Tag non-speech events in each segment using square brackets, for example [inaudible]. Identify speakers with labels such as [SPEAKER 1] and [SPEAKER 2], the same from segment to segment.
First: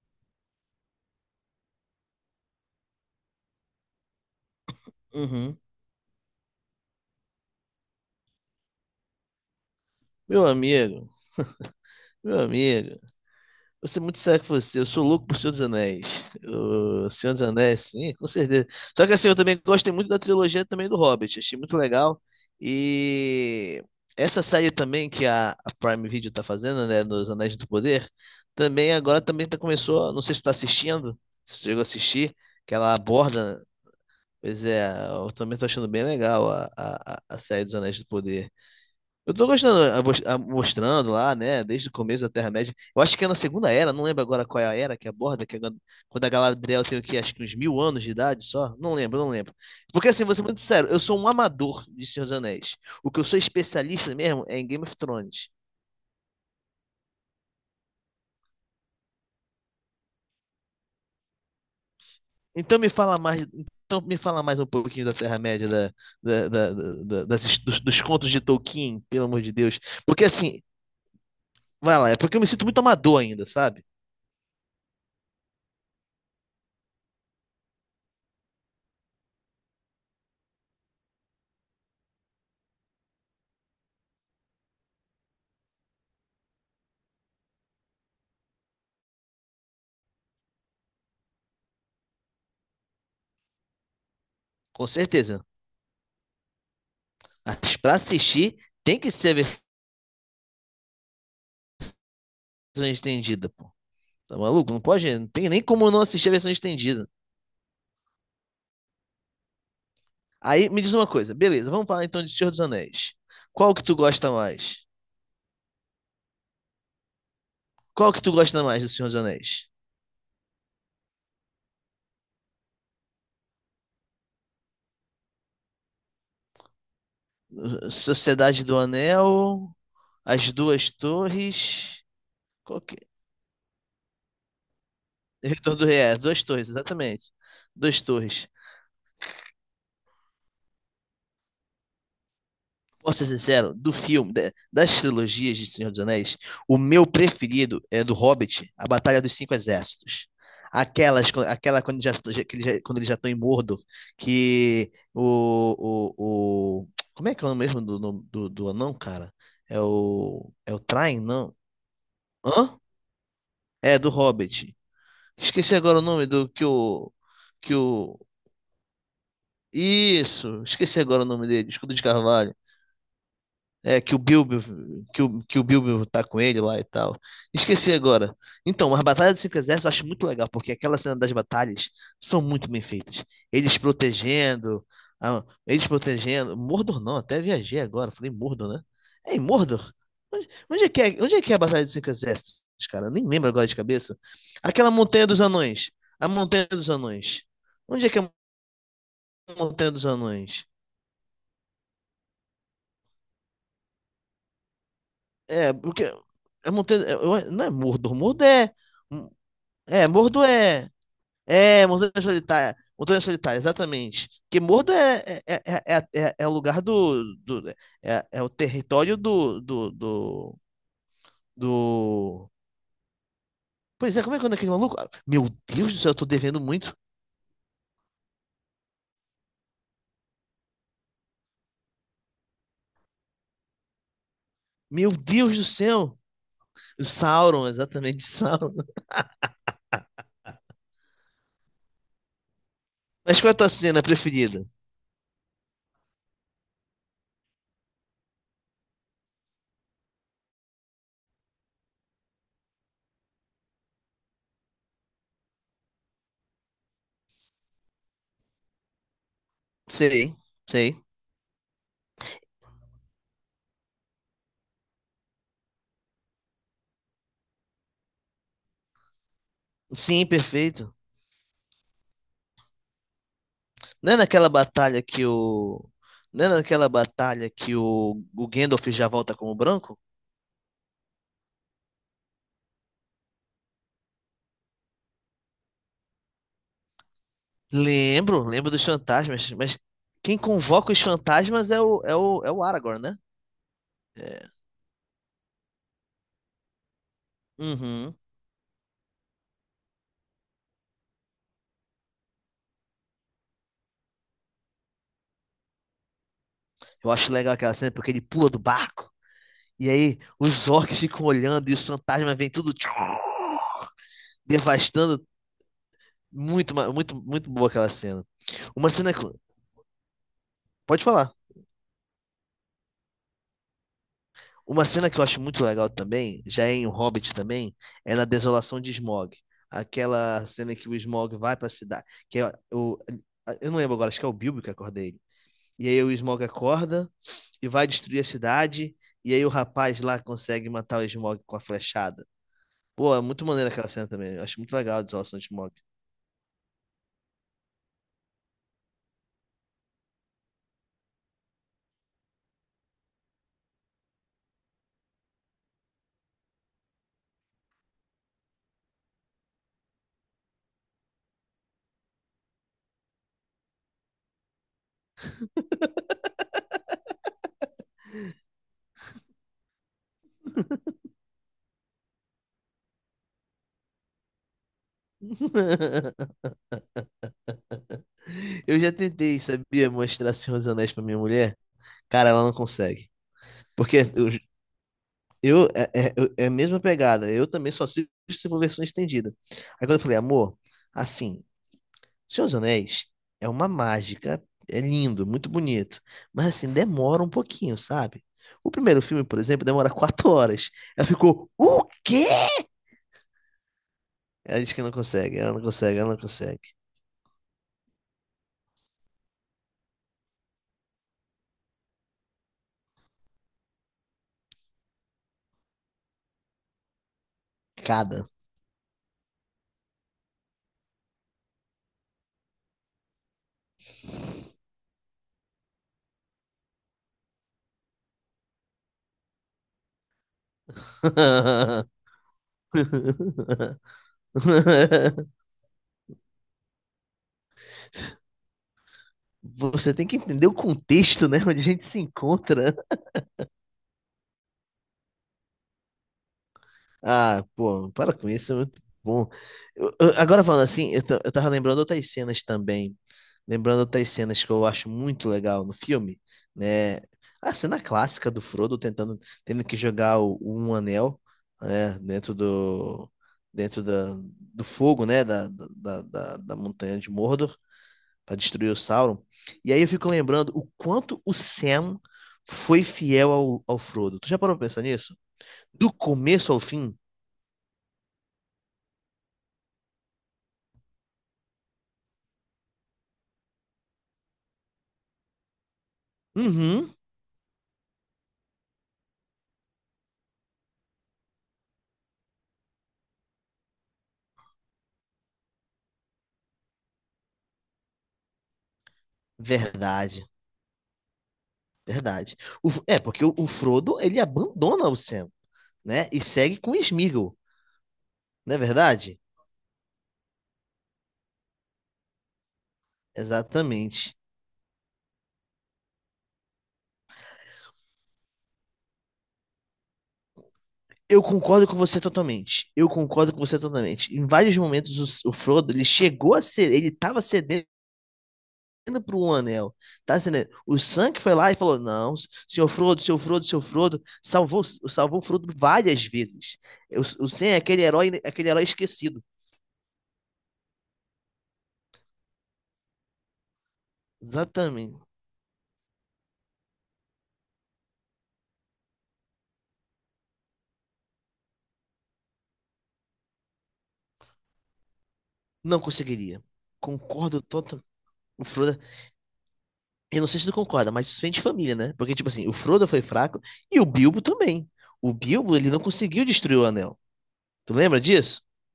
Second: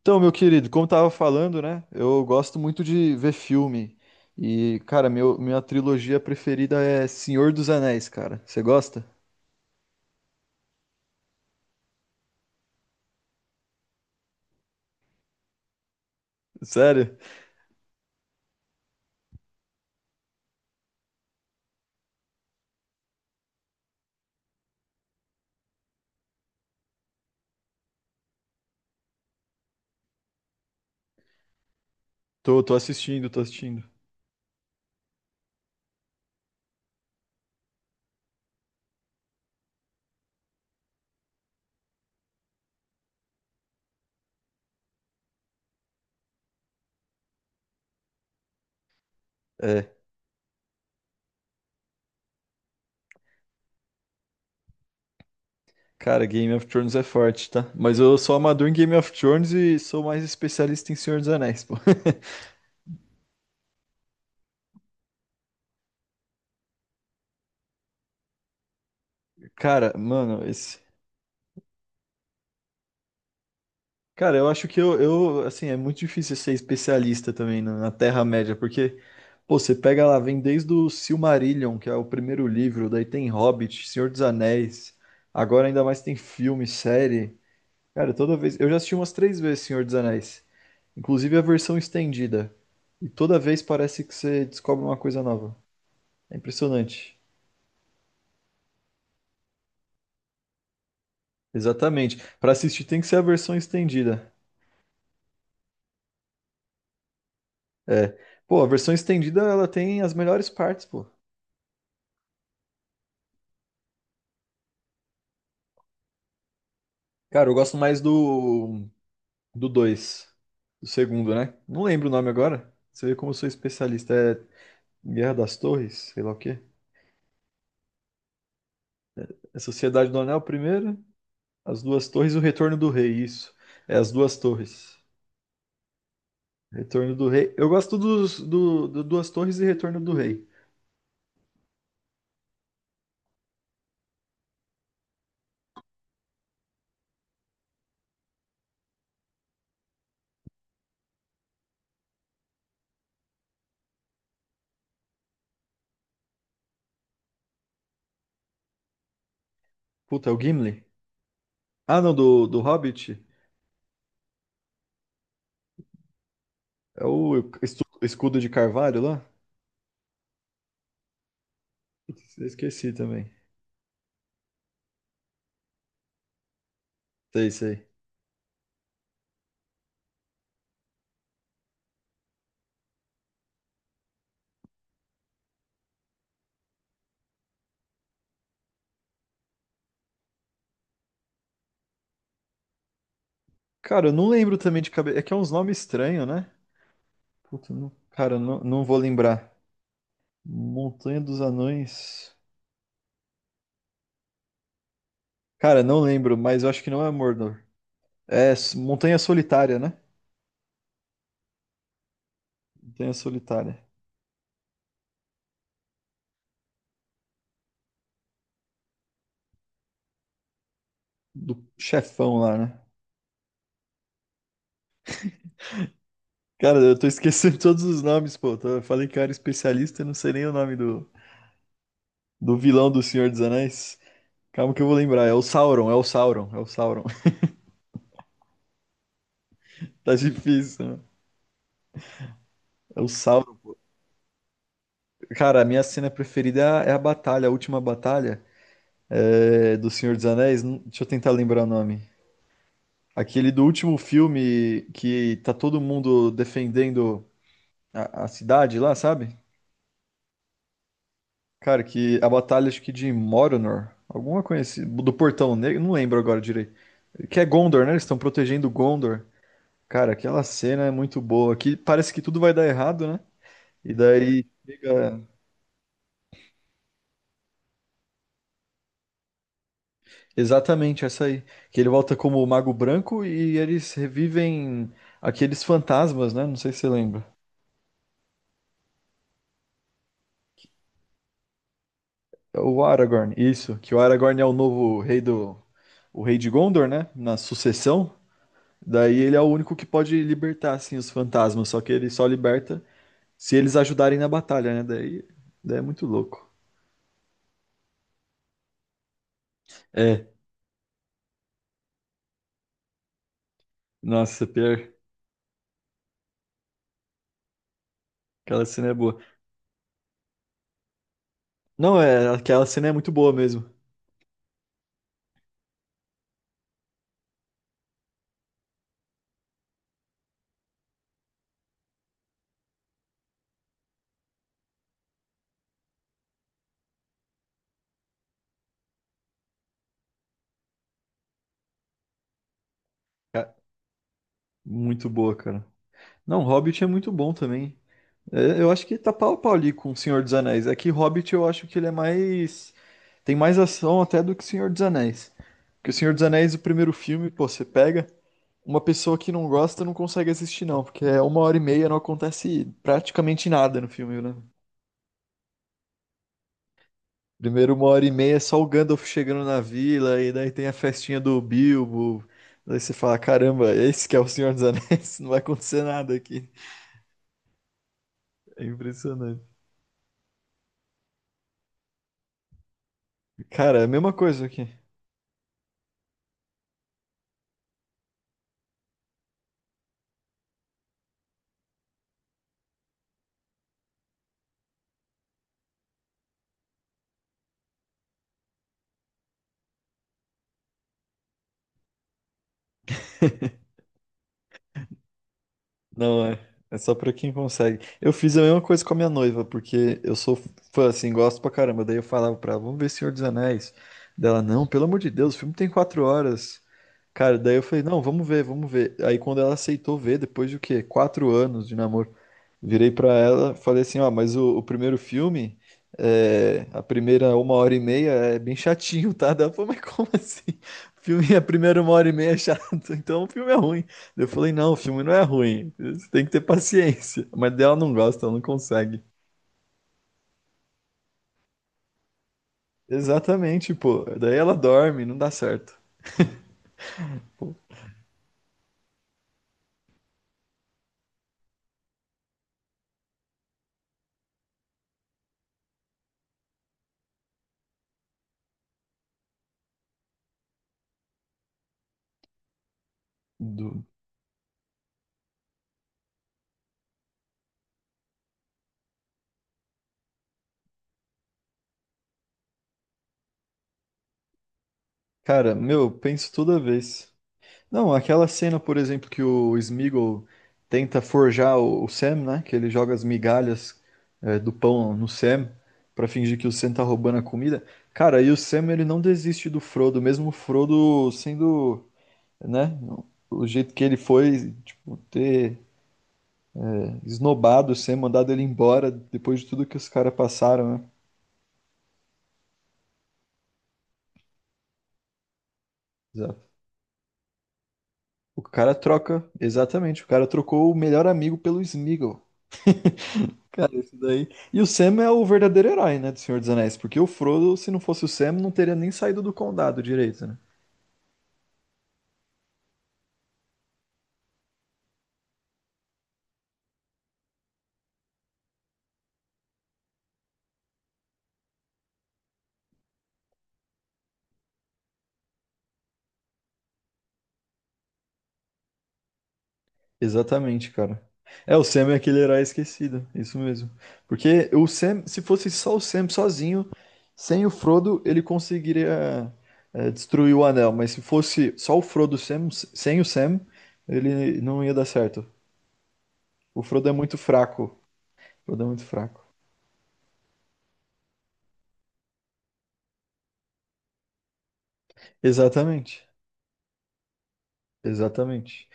[SPEAKER 1] Então, meu querido, como tava falando, né? Eu gosto muito de ver filme. E, cara,
[SPEAKER 2] Uhum.
[SPEAKER 1] minha trilogia preferida é Senhor dos Anéis, cara. Você gosta?
[SPEAKER 2] Meu amigo, meu amigo, vou ser muito sério com você. Eu sou louco por Senhor dos Anéis. O
[SPEAKER 1] Sério?
[SPEAKER 2] Senhor dos Anéis, sim, com certeza. Só que assim, eu também gosto muito da trilogia também do Hobbit. Achei muito legal. E essa série também que a Prime Video tá fazendo, né, dos Anéis do Poder, também agora também tá, começou, não sei se tu tá assistindo, se tu chegou a assistir,
[SPEAKER 1] Tô
[SPEAKER 2] que ela
[SPEAKER 1] assistindo, tô
[SPEAKER 2] aborda,
[SPEAKER 1] assistindo.
[SPEAKER 2] pois é, eu também tô achando bem legal a série dos Anéis do Poder. Eu tô gostando, mostrando lá, né, desde o começo da Terra-média. Eu acho que é na Segunda Era, não lembro agora qual é a era que aborda, que é quando quando a Galadriel tem o quê? Acho que uns 1000 anos de idade só. Não lembro, não lembro.
[SPEAKER 1] É.
[SPEAKER 2] Porque assim, vou ser muito sério, eu sou um amador de Senhor dos Anéis. O que eu sou especialista mesmo é em Game of Thrones.
[SPEAKER 1] Cara, Game of Thrones é forte, tá? Mas eu sou amador em Game of Thrones e sou mais especialista em Senhor dos Anéis, pô. [laughs]
[SPEAKER 2] Então me fala mais, então me fala mais um pouquinho da Terra-média, dos contos de Tolkien, pelo amor de Deus.
[SPEAKER 1] Cara,
[SPEAKER 2] Porque
[SPEAKER 1] mano,
[SPEAKER 2] assim,
[SPEAKER 1] esse.
[SPEAKER 2] vai lá, é porque eu me sinto muito amador ainda, sabe?
[SPEAKER 1] Cara, eu acho que eu, assim, é muito difícil ser especialista também na Terra-média, porque, pô, você pega lá, vem desde o Silmarillion, que é o primeiro livro, daí tem Hobbit, Senhor dos Anéis, agora ainda mais tem filme, série. Cara, toda vez. Eu já assisti umas três vezes Senhor dos Anéis, inclusive a versão estendida. E toda vez parece que você descobre
[SPEAKER 2] Com
[SPEAKER 1] uma coisa
[SPEAKER 2] certeza.
[SPEAKER 1] nova. É impressionante.
[SPEAKER 2] Mas pra assistir, tem que ser a versão
[SPEAKER 1] Exatamente. Pra assistir tem que ser a
[SPEAKER 2] estendida,
[SPEAKER 1] versão
[SPEAKER 2] pô.
[SPEAKER 1] estendida.
[SPEAKER 2] Tá maluco? Não pode, não tem nem como não assistir a versão estendida.
[SPEAKER 1] É. Pô, a versão estendida ela tem as melhores
[SPEAKER 2] Aí me
[SPEAKER 1] partes,
[SPEAKER 2] diz
[SPEAKER 1] pô.
[SPEAKER 2] uma coisa, beleza, vamos falar então de Senhor dos Anéis. Qual que tu gosta mais?
[SPEAKER 1] Cara, eu gosto mais
[SPEAKER 2] Qual que tu gosta mais
[SPEAKER 1] do
[SPEAKER 2] do Senhor dos Anéis?
[SPEAKER 1] do 2, do segundo, né? Não lembro o nome agora. Você vê como eu sou especialista. É Guerra das Torres, sei lá o quê.
[SPEAKER 2] Sociedade do
[SPEAKER 1] É
[SPEAKER 2] Anel,
[SPEAKER 1] Sociedade do Anel,
[SPEAKER 2] As Duas
[SPEAKER 1] primeiro. As
[SPEAKER 2] Torres,
[SPEAKER 1] Duas Torres e o Retorno
[SPEAKER 2] qual
[SPEAKER 1] do
[SPEAKER 2] que...
[SPEAKER 1] Rei, isso. É As Duas Torres.
[SPEAKER 2] Retorno do Rei, As Duas Torres,
[SPEAKER 1] Retorno
[SPEAKER 2] exatamente.
[SPEAKER 1] do Rei. Eu gosto
[SPEAKER 2] Duas
[SPEAKER 1] dos,
[SPEAKER 2] Torres.
[SPEAKER 1] do, do Duas Torres e Retorno do Rei.
[SPEAKER 2] Posso ser sincero, do filme, das trilogias de Senhor dos Anéis, o meu preferido é do Hobbit, A Batalha dos Cinco Exércitos. Aquelas, aquela quando já, já- que eles já- Quando eles já estão em Mordor, que o- como é que é o nome mesmo do, nome do, do anão, cara?
[SPEAKER 1] Puta, é o
[SPEAKER 2] É o
[SPEAKER 1] Gimli?
[SPEAKER 2] Thrain, não?
[SPEAKER 1] Ah, não, do
[SPEAKER 2] Hã?
[SPEAKER 1] Hobbit?
[SPEAKER 2] É, do Hobbit. Esqueci agora o nome do que
[SPEAKER 1] É
[SPEAKER 2] o.
[SPEAKER 1] o
[SPEAKER 2] Que o.
[SPEAKER 1] Escudo de Carvalho lá?
[SPEAKER 2] Isso! Esqueci agora o nome dele, Escudo de
[SPEAKER 1] Putz, eu
[SPEAKER 2] Carvalho.
[SPEAKER 1] esqueci também.
[SPEAKER 2] É, que o Bilbo, que o Bilbo tá com ele lá e tal.
[SPEAKER 1] Sei, sei.
[SPEAKER 2] Esqueci agora. Então, as Batalhas dos Cinco Exércitos eu acho muito legal, porque aquela cena das batalhas são muito bem feitas. Eles protegendo, eles protegendo. Mordor não, até viajei agora, falei Mordor, né? É em Mordor? Onde é que é, onde é que é a Batalha dos Cinco Exércitos, cara? Eu nem lembro agora de
[SPEAKER 1] Cara, eu
[SPEAKER 2] cabeça.
[SPEAKER 1] não lembro também de
[SPEAKER 2] Aquela
[SPEAKER 1] cabeça. É
[SPEAKER 2] Montanha
[SPEAKER 1] que é
[SPEAKER 2] dos
[SPEAKER 1] uns nomes
[SPEAKER 2] Anões.
[SPEAKER 1] estranhos,
[SPEAKER 2] A
[SPEAKER 1] né?
[SPEAKER 2] Montanha dos Anões.
[SPEAKER 1] Puta,
[SPEAKER 2] Onde é que é a
[SPEAKER 1] cara, não, não vou lembrar.
[SPEAKER 2] Montanha dos Anões?
[SPEAKER 1] Montanha dos Anões.
[SPEAKER 2] É,
[SPEAKER 1] Cara, não
[SPEAKER 2] porque.
[SPEAKER 1] lembro, mas eu
[SPEAKER 2] A
[SPEAKER 1] acho que não
[SPEAKER 2] montanha,
[SPEAKER 1] é Mordor.
[SPEAKER 2] não é Mordor, Mordor
[SPEAKER 1] É
[SPEAKER 2] é.
[SPEAKER 1] Montanha Solitária, né?
[SPEAKER 2] É, Mordo é. É, Montanha Solitária.
[SPEAKER 1] Montanha
[SPEAKER 2] Montanha Solitária,
[SPEAKER 1] Solitária.
[SPEAKER 2] exatamente. Porque Mordo é é o lugar do, do é, é o território do, do, do,
[SPEAKER 1] Do chefão
[SPEAKER 2] do-
[SPEAKER 1] lá, né?
[SPEAKER 2] Pois é, como é que é o nome daquele maluco? Ah, Meu Deus do céu, eu tô devendo
[SPEAKER 1] Cara,
[SPEAKER 2] muito.
[SPEAKER 1] eu tô esquecendo [laughs] todos os nomes, pô. Eu falei que eu era especialista e não sei nem o nome do vilão do Senhor dos Anéis. Calma que eu vou
[SPEAKER 2] Meu
[SPEAKER 1] lembrar. É o
[SPEAKER 2] Deus do
[SPEAKER 1] Sauron, é o
[SPEAKER 2] céu.
[SPEAKER 1] Sauron, é o Sauron.
[SPEAKER 2] O
[SPEAKER 1] [laughs]
[SPEAKER 2] Sauron, exatamente, [laughs] Sauron.
[SPEAKER 1] Tá difícil, né? É o
[SPEAKER 2] Mas qual é a
[SPEAKER 1] Sauron.
[SPEAKER 2] tua cena preferida?
[SPEAKER 1] Cara, a minha cena preferida é a batalha, a última batalha do Senhor dos Anéis. Deixa eu tentar lembrar o nome. Aquele do último filme que tá todo mundo defendendo a cidade lá, sabe?
[SPEAKER 2] Sei, sei.
[SPEAKER 1] Cara, que a batalha acho que de Moronor, alguma conhecida, do Portão Negro, não lembro agora direito. Que é Gondor, né? Eles estão protegendo Gondor. Cara,
[SPEAKER 2] Sim,
[SPEAKER 1] aquela cena é
[SPEAKER 2] perfeito.
[SPEAKER 1] muito boa. Que parece que tudo vai dar errado, né? E
[SPEAKER 2] Não é
[SPEAKER 1] daí
[SPEAKER 2] naquela batalha
[SPEAKER 1] chega
[SPEAKER 2] que o. Não é naquela batalha que o Gandalf já volta como branco?
[SPEAKER 1] exatamente essa aí. Que ele volta como o Mago Branco e eles revivem aqueles fantasmas, né? Não sei se você lembra.
[SPEAKER 2] Lembro, lembro dos fantasmas, mas quem convoca os fantasmas é é
[SPEAKER 1] É
[SPEAKER 2] o
[SPEAKER 1] o
[SPEAKER 2] Aragorn, né?
[SPEAKER 1] Aragorn, isso, que o Aragorn é
[SPEAKER 2] É.
[SPEAKER 1] o novo rei o rei de Gondor, né? Na sucessão.
[SPEAKER 2] Uhum.
[SPEAKER 1] Daí ele é o único que pode libertar assim os fantasmas, só que ele só liberta se eles ajudarem na batalha, né? Daí é muito louco.
[SPEAKER 2] Eu acho legal aquela cena porque ele pula do barco. E aí
[SPEAKER 1] É,
[SPEAKER 2] os orcs ficam olhando e os fantasmas vêm tudo tchum,
[SPEAKER 1] nossa, pior,
[SPEAKER 2] devastando. Muito, muito boa aquela cena.
[SPEAKER 1] aquela cena
[SPEAKER 2] Uma
[SPEAKER 1] é
[SPEAKER 2] cena
[SPEAKER 1] boa.
[SPEAKER 2] que. Pode falar.
[SPEAKER 1] Não, é, aquela cena é muito boa mesmo.
[SPEAKER 2] Uma cena que eu acho muito legal também, já é em O Hobbit também, é na Desolação de Smaug. Aquela cena que o Smaug vai pra cidade. Que é o... Eu não lembro agora, acho que é o Bilbo que acorda ele. E aí o Smaug acorda e vai destruir a cidade. E aí o rapaz lá consegue matar o Smaug com a flechada. Pô, é muito
[SPEAKER 1] É,
[SPEAKER 2] maneiro aquela cena também. Eu acho muito legal a
[SPEAKER 1] muito boa,
[SPEAKER 2] desolação de
[SPEAKER 1] cara.
[SPEAKER 2] Smaug.
[SPEAKER 1] Não, Hobbit é muito bom também. É, eu acho que tá pau a pau ali com o Senhor dos Anéis. É que Hobbit eu acho que ele é mais. Tem mais ação até do que o Senhor dos Anéis. Porque o Senhor dos Anéis, o primeiro filme, pô, você pega. Uma pessoa que não gosta não consegue assistir, não. Porque é uma hora e meia, não acontece praticamente nada no filme, né? Primeiro, uma hora e meia é só o Gandalf chegando na vila. E daí tem a festinha do Bilbo. Daí você fala: caramba, esse que é o Senhor dos Anéis. [laughs] Não vai acontecer nada aqui.
[SPEAKER 2] [laughs]
[SPEAKER 1] É
[SPEAKER 2] Eu já tentei,
[SPEAKER 1] impressionante.
[SPEAKER 2] sabia, mostrar Senhor dos Anéis pra minha mulher. Cara, ela não consegue.
[SPEAKER 1] Cara, é a
[SPEAKER 2] Porque
[SPEAKER 1] mesma coisa aqui.
[SPEAKER 2] é a mesma pegada. Eu também só assisto se for versão estendida. Aí quando eu falei, amor, assim, Senhor dos Anéis é uma mágica, é lindo, muito bonito, mas assim, demora um pouquinho, sabe? O primeiro filme, por exemplo, demora [laughs] 4 horas. Ela ficou, o quê? Ela disse que não consegue, ela não consegue, ela não
[SPEAKER 1] Não é.
[SPEAKER 2] consegue.
[SPEAKER 1] É só pra quem consegue. Eu fiz a mesma coisa com a minha noiva, porque eu sou fã, assim, gosto pra caramba. Daí eu falava pra ela, vamos ver Senhor dos Anéis. Dela, não, pelo amor de Deus, o filme tem 4 horas. Cara, daí eu falei, não,
[SPEAKER 2] Cada.
[SPEAKER 1] vamos ver, vamos ver. Aí quando ela aceitou ver, depois de o quê? 4 anos de namoro, virei pra ela, falei assim, ó, mas o primeiro filme, a primeira uma hora e meia é bem chatinho, tá? Daí ela falou, mas como assim? [laughs] O filme, a primeira uma hora e
[SPEAKER 2] [laughs]
[SPEAKER 1] meia é chato, [laughs] então o filme é ruim. Eu falei, não, o filme não é ruim. Você tem que ter paciência. Mas dela não gosta, ela não consegue.
[SPEAKER 2] Você tem que entender o contexto, né? Onde a gente se encontra.
[SPEAKER 1] Exatamente, pô. Daí ela dorme, não dá certo.
[SPEAKER 2] Ah,
[SPEAKER 1] Pô,
[SPEAKER 2] pô, para com isso, é muito bom. Agora falando assim, eu tava lembrando outras cenas também. Lembrando outras cenas que eu acho muito legal no filme, né? A cena clássica do Frodo tentando, tendo que jogar o, um anel, né? Dentro do, dentro
[SPEAKER 1] do-
[SPEAKER 2] da, do fogo, né? Da montanha de Mordor para destruir o Sauron. E aí eu fico lembrando o quanto o Sam foi fiel ao, ao Frodo. Tu já parou pra pensar nisso?
[SPEAKER 1] Cara, meu, eu
[SPEAKER 2] Do
[SPEAKER 1] penso
[SPEAKER 2] começo
[SPEAKER 1] toda
[SPEAKER 2] ao fim?
[SPEAKER 1] vez. Não, aquela cena, por exemplo, que o Smeagol tenta forjar o Sam, né? Que ele joga as migalhas do pão no Sam pra fingir que o Sam tá
[SPEAKER 2] Uhum.
[SPEAKER 1] roubando a comida. Cara, e o Sam, ele não desiste do Frodo, mesmo o Frodo sendo, né? O jeito que ele foi, tipo, ter esnobado ser mandado ele embora depois de tudo que os caras
[SPEAKER 2] Verdade,
[SPEAKER 1] passaram, né?
[SPEAKER 2] verdade. É, porque o Frodo, ele abandona o Sam, né? E
[SPEAKER 1] Exato.
[SPEAKER 2] segue com o Sméagol,
[SPEAKER 1] O
[SPEAKER 2] não é
[SPEAKER 1] cara
[SPEAKER 2] verdade?
[SPEAKER 1] troca, exatamente, o cara trocou o melhor amigo pelo Smeagol. Cara, isso
[SPEAKER 2] Exatamente.
[SPEAKER 1] daí. E o Sam é o verdadeiro herói, né, do Senhor dos Anéis, porque o Frodo, se não fosse o Sam, não teria nem saído do condado direito, né?
[SPEAKER 2] Eu concordo com você totalmente. Eu concordo com você totalmente. Em vários momentos, o Frodo, ele chegou a ser, ele tava cedendo pro Anel, tá entendendo? O Sam que foi lá e falou, não, senhor Frodo, senhor Frodo, senhor Frodo, salvou, salvou o Frodo várias vezes. O Sam é aquele herói esquecido.
[SPEAKER 1] Exatamente, cara. É, o Sam é aquele herói esquecido, isso mesmo. Porque o
[SPEAKER 2] Exatamente.
[SPEAKER 1] Sam, se fosse só o Sam sozinho, sem o Frodo, ele conseguiria destruir o anel. Mas se fosse só o Frodo e o Sam, sem o Sam, ele não ia dar certo.
[SPEAKER 2] Não conseguiria.
[SPEAKER 1] O Frodo é muito
[SPEAKER 2] Concordo
[SPEAKER 1] fraco. O
[SPEAKER 2] o
[SPEAKER 1] Frodo é
[SPEAKER 2] Frodo.
[SPEAKER 1] muito fraco.
[SPEAKER 2] Eu não sei se tu concorda, mas isso vem de família, né? Porque, tipo assim, o Frodo foi fraco e o Bilbo também. O Bilbo, ele não
[SPEAKER 1] Exatamente,
[SPEAKER 2] conseguiu destruir o anel. Tu lembra disso?
[SPEAKER 1] exatamente.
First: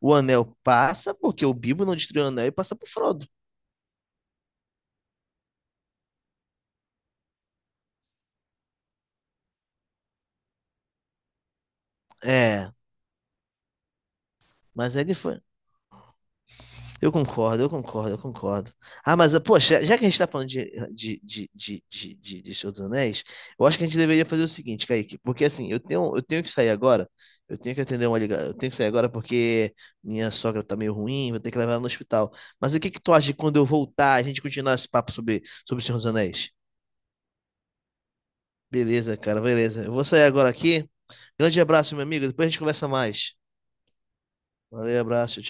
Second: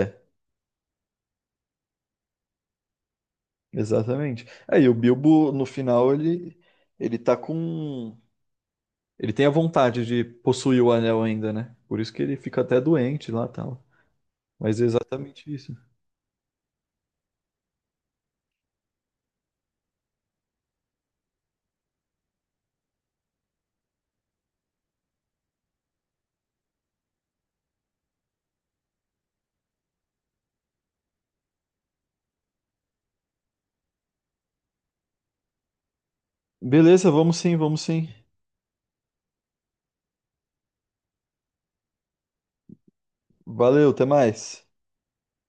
[SPEAKER 2] O anel passa porque o Bilbo não destruiu o anel e passa pro Frodo.
[SPEAKER 1] exatamente. Aí o Bilbo, no final, ele tá com Ele tem a vontade de possuir o anel ainda, né? Por isso que ele fica
[SPEAKER 2] É,
[SPEAKER 1] até doente lá e tal. Mas é
[SPEAKER 2] mas ele foi.
[SPEAKER 1] exatamente isso.
[SPEAKER 2] Eu concordo, eu concordo, eu concordo. Ah, mas, poxa, já que a gente tá falando de Senhor dos Anéis, eu acho que a gente deveria fazer o seguinte, Kaique, porque assim, eu tenho que sair agora, eu tenho que atender uma ligação, eu tenho que sair agora porque minha sogra tá meio ruim, vou ter que levar ela no hospital. Mas o que que tu acha de quando eu voltar, a gente continuar esse papo sobre, sobre o Senhor dos Anéis?
[SPEAKER 1] Beleza, vamos sim, vamos sim.
[SPEAKER 2] Beleza, cara, beleza. Eu vou sair agora aqui. Grande abraço, meu amigo, depois a gente conversa mais.
[SPEAKER 1] Valeu, até mais.
[SPEAKER 2] Valeu, abraço,